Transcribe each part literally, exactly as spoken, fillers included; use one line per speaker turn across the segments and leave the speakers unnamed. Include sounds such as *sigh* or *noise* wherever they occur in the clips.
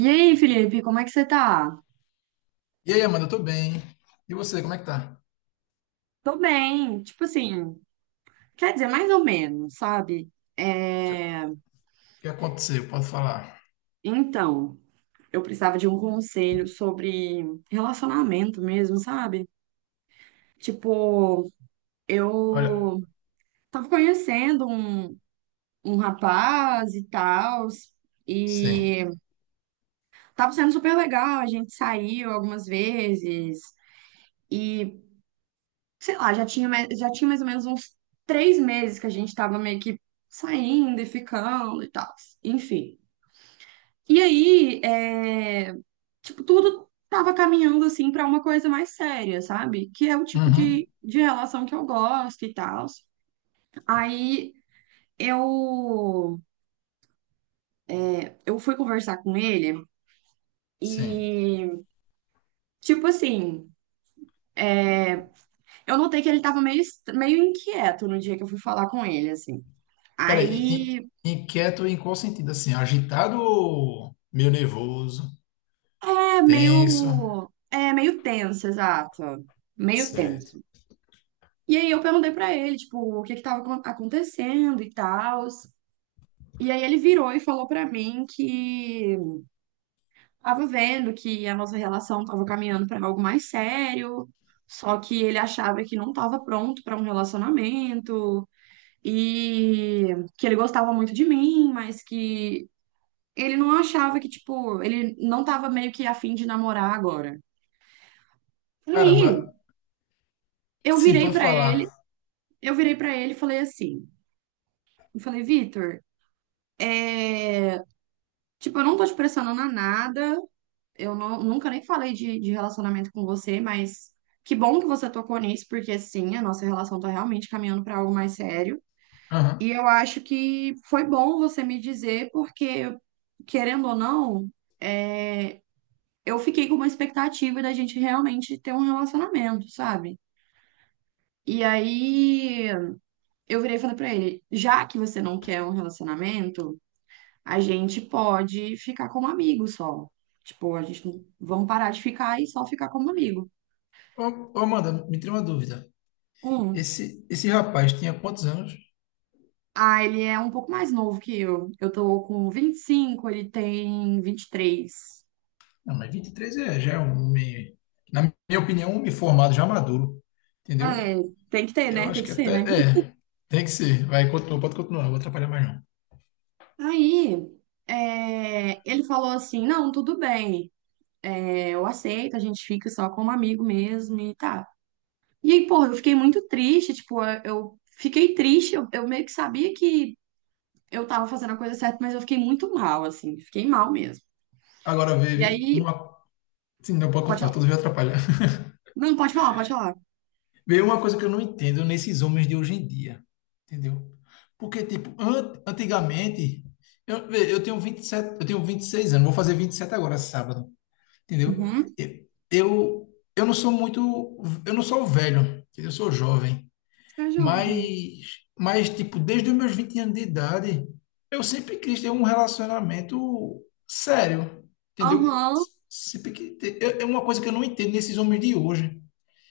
E aí, Felipe, como é que você tá?
E aí, Amanda, eu tô bem. E você, como é que tá?
Tô bem, tipo assim, quer dizer, mais ou menos, sabe?
O que,
É,
que aconteceu? Pode falar.
Então, eu precisava de um conselho sobre relacionamento mesmo, sabe? Tipo,
Olha,
eu tava conhecendo um, um rapaz e tal,
sim.
e tava sendo super legal, a gente saiu algumas vezes. E sei lá, já tinha, mais- já tinha mais ou menos uns três meses que a gente tava meio que saindo e ficando e tal. Enfim. E aí, é, tipo, tudo tava caminhando assim pra uma coisa mais séria, sabe? Que é o tipo
Uhum,
de, de relação que eu gosto e tal. Aí eu, eu fui conversar com ele
sim.
e, tipo assim, eu notei que ele tava meio, est- meio inquieto no dia que eu fui falar com ele, assim.
Peraí, in-
Aí
in- inquieto em qual sentido? Assim, agitado ou meio nervoso,
é
tenso?
meio, é meio tenso, exato. Meio
Certo.
tenso. E aí eu perguntei pra ele, tipo, o que que tava acon- acontecendo e tal. E aí ele virou e falou pra mim que tava vendo que a nossa relação tava caminhando pra algo mais sério, só que ele achava que não tava pronto pra um relacionamento e que ele gostava muito de mim, mas que ele não achava que, tipo, ele não tava meio que afim de namorar agora. E aí,
Caramba,
eu
sim,
virei
pode
pra ele
falar.
eu virei pra ele e falei assim, eu falei, Vitor, tipo, eu não tô te pressionando a nada, eu não- nunca nem falei de, de relacionamento com você, mas que bom que você tocou nisso, porque sim, a nossa relação tá realmente caminhando pra algo mais sério.
Aham.
E eu acho que foi bom você me dizer, porque, querendo ou não, é, eu fiquei com uma expectativa da gente realmente ter um relacionamento, sabe? E aí eu virei e falei pra ele, já que você não quer um relacionamento, a gente pode ficar como amigo só. Tipo, a gente não- vamos parar de ficar e só ficar como amigo.
Ô, ô, Amanda, me tira uma dúvida.
Um.
Esse, esse rapaz tinha quantos anos?
Ah, ele é um pouco mais novo que eu. Eu tô com vinte e cinco, ele tem vinte e três.
Não, mas vinte e três, é, já é um homem, na minha opinião, um homem formado, já maduro. Entendeu?
É, tem que ter,
Eu
né? Tem
acho
que
que
ser,
até.
né?
É, tem que ser. Vai, continua, pode continuar, não vou atrapalhar mais não.
Aí, é, ele falou assim: não, tudo bem, é, eu aceito, a gente fica só como amigo mesmo e tá. E aí, porra, eu fiquei muito triste, tipo, eu eu fiquei triste, eu, eu meio que sabia que eu tava fazendo a coisa certa, mas eu fiquei muito mal, assim, fiquei mal mesmo.
Agora
E
veio
aí,
uma. Sim, não pode
pode
continuar,
falar.
tudo vai atrapalhar. *laughs*
Não, pode falar, pode falar.
Veio uma coisa que eu não entendo nesses homens de hoje em dia, entendeu? Porque, tipo, an- antigamente. Eu, vê, eu tenho vinte e sete eu tenho vinte e seis anos, vou fazer vinte e sete agora, sábado, entendeu?
Uhum.
E- Eu, eu não sou muito. Eu não sou velho, entendeu? Eu sou jovem.
Você é jovem.
Mas, mas, tipo, desde os meus vinte anos de idade, eu sempre quis ter um relacionamento sério, entendeu?
Aham.
Sempre que ter- é é uma coisa que eu não entendo nesses homens de hoje.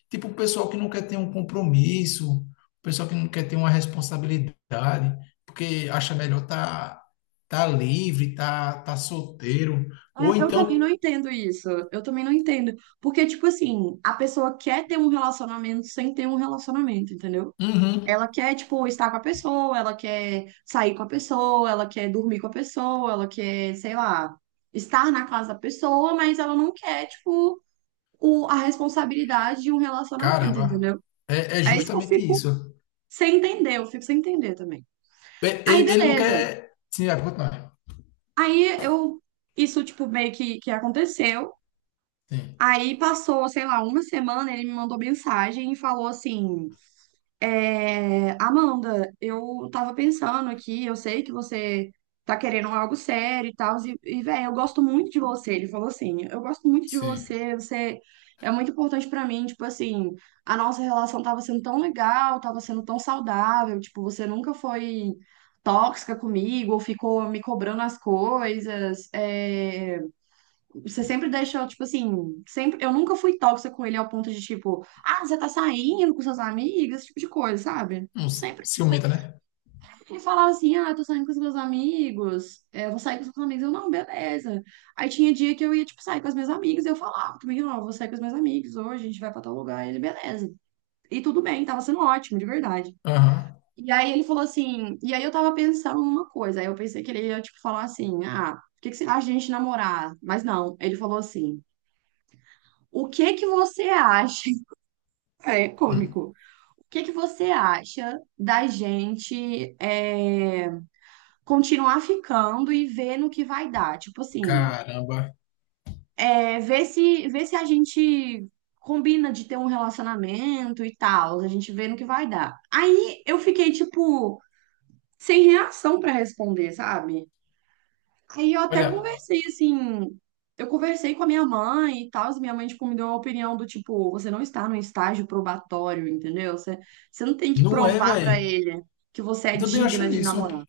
Tipo, o pessoal que não quer ter um compromisso, o pessoal que não quer ter uma responsabilidade, porque acha melhor tá, tá livre, tá, tá solteiro. Ou
É, eu também
então,
não entendo isso. Eu também não entendo. Porque, tipo assim, a pessoa quer ter um relacionamento sem ter um relacionamento, entendeu?
uhum,
Ela quer, tipo, estar com a pessoa, ela quer sair com a pessoa, ela quer dormir com a pessoa, ela quer, sei lá, estar na casa da pessoa, mas ela não quer, tipo, o, a responsabilidade de um relacionamento,
caramba,
entendeu?
é, é
É isso que eu
justamente
fico
isso.
sem entender, eu fico sem entender também.
É-
Aí,
Ele, ele não
beleza.
quer. Sim, vai continuar.
Aí eu. Isso, tipo, meio que, que aconteceu.
Sim.
Aí passou, sei lá, uma semana, ele me mandou mensagem e falou assim. É, Amanda, eu tava pensando aqui, eu sei que você tá querendo algo sério e tal, e, e velho, eu gosto muito de você. Ele falou assim: eu gosto muito de
Sim.
você, você é muito importante pra mim. Tipo assim, a nossa relação tava sendo tão legal, tava sendo tão saudável. Tipo, você nunca foi tóxica comigo, ou ficou me cobrando as coisas. É, você sempre deixou, tipo assim, sempre, eu nunca fui tóxica com ele ao ponto de, tipo, ah, você tá saindo com seus amigos, esse tipo de coisa, sabe?
Um
Sempre, tipo,
ciumenta, né?
ele falava assim, ah, tô saindo com os meus amigos, é, vou sair com os meus amigos, eu, não, beleza. Aí tinha dia que eu ia, tipo, sair com as minhas amigas, eu falava também, ó, vou sair com os meus amigos, hoje a gente vai pra tal lugar, ele, beleza. E tudo bem, tava sendo ótimo, de verdade.
Aham.
E aí ele falou assim, e aí eu tava pensando numa coisa, aí eu pensei que ele ia, tipo, falar assim, ah, o que que você acha de a gente namorar? Mas não, ele falou assim, o que que você acha? *laughs* É
Hum.
cômico. O que que você acha da gente é, continuar ficando e ver no que vai dar? Tipo assim,
Caramba.
é, ver se, ver se a gente combina de ter um relacionamento e tal, a gente vê no que vai dar. Aí eu fiquei, tipo, sem reação pra responder, sabe? Aí eu até
Olha,
conversei assim, eu conversei com a minha mãe e tal, e minha mãe tipo, me deu uma opinião do tipo, você não está num estágio probatório, entendeu? Você, você não tem que
não é,
provar pra
velho.
ele que você é
Eu também
digna
acho
de
isso.
namorar.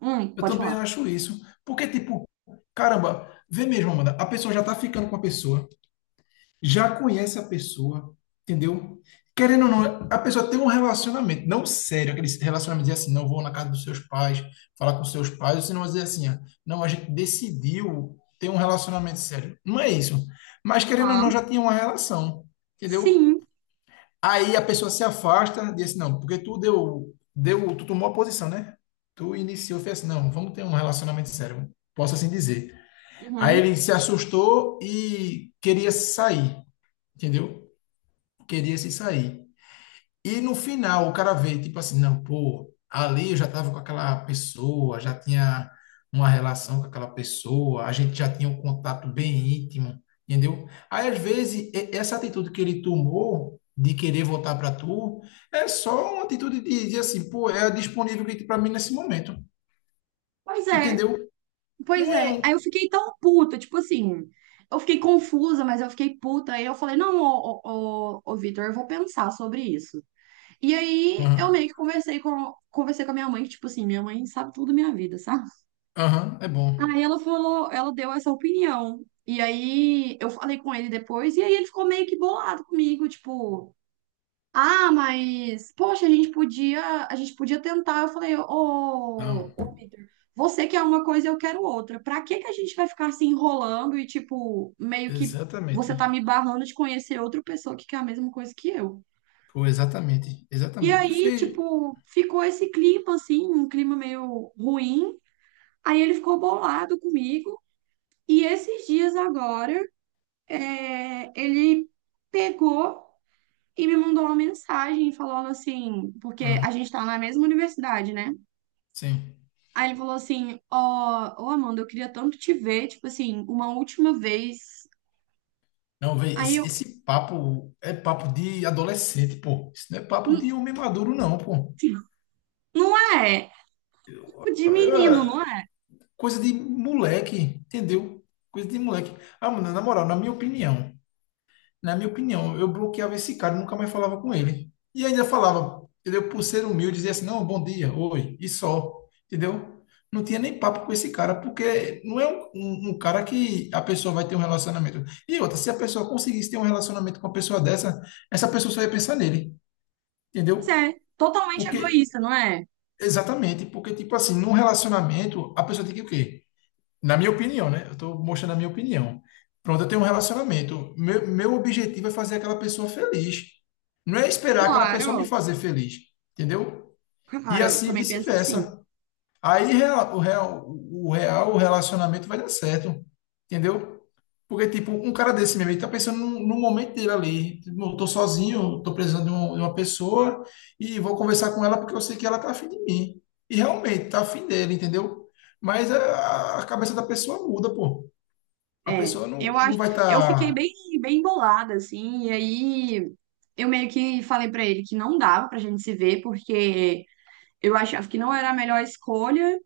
Hum,
Eu
pode
também
falar.
acho isso. Porque, tipo, caramba, vê mesmo, Amanda. A pessoa já tá ficando com a pessoa, já conhece a pessoa, entendeu? Querendo ou não, a pessoa tem um relacionamento, não sério, aquele relacionamento de assim, não vou na casa dos seus pais, falar com seus pais, ou se não dizer assim, ah, não, a gente decidiu ter um relacionamento sério. Não é isso. Mas querendo ou não,
Aham.
já tinha uma relação, entendeu?
Sim.
Aí a pessoa se afasta, diz assim, não, porque tu deu, deu, tu tomou a posição, né? Tu iniciou, fez assim, não, vamos ter um relacionamento sério, posso assim dizer. Aí
Uhum.
ele se assustou e queria se sair, entendeu? Queria se sair. E no final o cara vê, tipo assim, não, pô, ali eu já tava com aquela pessoa, já tinha uma relação com aquela pessoa, a gente já tinha um contato bem íntimo, entendeu? Aí às vezes e- essa atitude que ele tomou de querer voltar para tu é só uma atitude de, de assim, pô, é disponível que tem para mim nesse momento,
Pois é,
entendeu?
pois
Não é
é. Aí
um.
eu fiquei tão puta, tipo assim, eu fiquei confusa, mas eu fiquei puta. Aí eu falei, não, ô, ô, ô, ô Vitor, eu vou pensar sobre isso. E aí eu
Aham,
meio que conversei com, conversei com a minha mãe, que, tipo assim, minha mãe sabe tudo da minha vida, sabe?
aham, é bom.
Aí ela falou, ela deu essa opinião. E aí eu falei com ele depois, e aí ele ficou meio que bolado comigo, tipo, ah, mas poxa, a gente podia, a gente podia tentar. Eu falei, ô,
Não,
ô, Vitor, você quer uma coisa, eu quero outra. Pra que que a gente vai ficar se enrolando e, tipo, meio que
exatamente.
você tá me barrando de conhecer outra pessoa que quer a mesma coisa que eu?
Pô, exatamente,
E
exatamente. Tu
aí,
fez.
tipo, ficou esse clima, assim, um clima meio ruim. Aí ele ficou bolado comigo. E esses dias agora, é, ele pegou e me mandou uma mensagem falando assim, porque a gente tá na mesma universidade, né?
Sim.
Aí ele falou assim, ó, ô Amanda, eu queria tanto te ver, tipo assim, uma última vez.
Não, velho,
Aí
esse,
eu,
esse papo é papo de adolescente, pô. Isso não é papo
"Hum,
de homem maduro, não, pô.
não é? Tipo de menino,
É
não é?
coisa de moleque, entendeu? Coisa de moleque. Ah, mano, na moral, na minha opinião. na minha opinião, eu bloqueava esse cara, e nunca mais falava com ele. E ainda falava, entendeu? Por ser humilde, dizia assim, não, bom dia, oi, e só, entendeu? Não tinha nem papo com esse cara, porque não é um, um- um cara que a pessoa vai ter um relacionamento. E outra, se a pessoa conseguisse ter um relacionamento com uma pessoa dessa, essa pessoa só ia pensar nele,
Pois
entendeu?
é, totalmente
Porque,
egoísta, não é?
exatamente, porque, tipo assim, num relacionamento, a pessoa tem que o quê? Na minha opinião, né? Eu estou mostrando a minha opinião. Pronto, eu tenho um relacionamento. Meu, meu objetivo é fazer aquela pessoa feliz. Não é esperar aquela pessoa me
Claro,
fazer feliz, entendeu? E
claro, eu
assim
também penso assim.
vice-versa. Aí real- o real, o real, o relacionamento vai dar certo, entendeu? Porque, tipo, um cara desse mesmo, ele tá pensando no, no momento dele ali. Tipo, eu tô sozinho, tô precisando de, um- de uma pessoa e vou conversar com ela porque eu sei que ela tá afim de mim. E realmente, tá afim dele, entendeu? Mas a, a cabeça da pessoa muda, pô. A
É,
pessoa
eu
não, não
acho,
vai
eu fiquei
estar. Tá.
bem, bem bolada, assim, e aí eu meio que falei pra ele que não dava pra gente se ver, porque eu achava que não era a melhor escolha,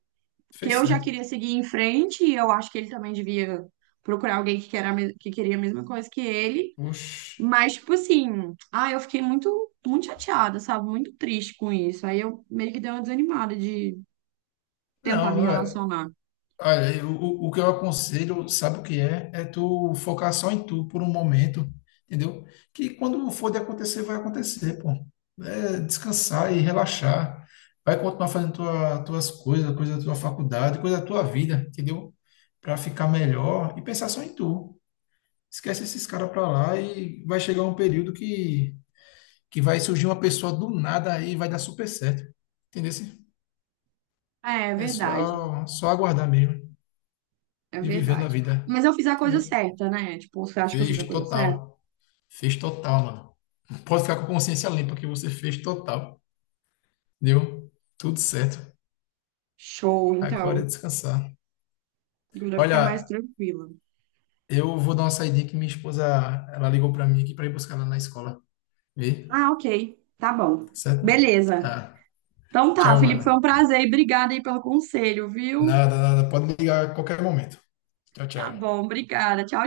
que
Fez
eu já
certo.
queria seguir em frente, e eu acho que ele também devia procurar alguém que, queira, a mes- que queria a mesma coisa que ele,
Oxi.
mas, tipo assim, ah, eu fiquei muito, muito chateada, sabe, muito triste com isso, aí eu meio que dei uma desanimada de tentar me
Não, é,
relacionar.
olha, eu- o, o que eu aconselho, sabe o que é? É tu focar só em tu por um momento, entendeu? Que quando for de acontecer, vai acontecer, pô. É descansar e relaxar. Vai continuar fazendo tua, tuas coisas, coisa da tua faculdade, coisa da tua vida, entendeu? Pra ficar melhor e pensar só em tu. Esquece esses caras pra lá e vai chegar um período que, que vai surgir uma pessoa do nada aí e vai dar super certo. Entendeu?
É, é
É
verdade.
só, só aguardar mesmo
É
e vivendo a
verdade.
vida,
Mas eu fiz a coisa
entendeu?
certa, né? Tipo, você acha que eu fiz
Fez
a coisa certa?
total. Fez total, mano. Pode ficar com a consciência limpa que você fez total. Deu tudo certo.
Show,
Agora é
então.
descansar.
Agora ficar mais
Olha,
tranquila.
eu vou dar uma saidinha que minha esposa, ela ligou pra mim aqui pra ir buscar ela na escola. Vê?
Ah, ok. Tá bom.
Tá certo?
Beleza.
Tá.
Então tá,
Tchau,
Felipe, foi um
mano.
prazer e obrigada aí pelo conselho, viu?
Nada, nada. Pode ligar a qualquer momento. Tchau,
Tá
tchau.
bom, obrigada. Tchau.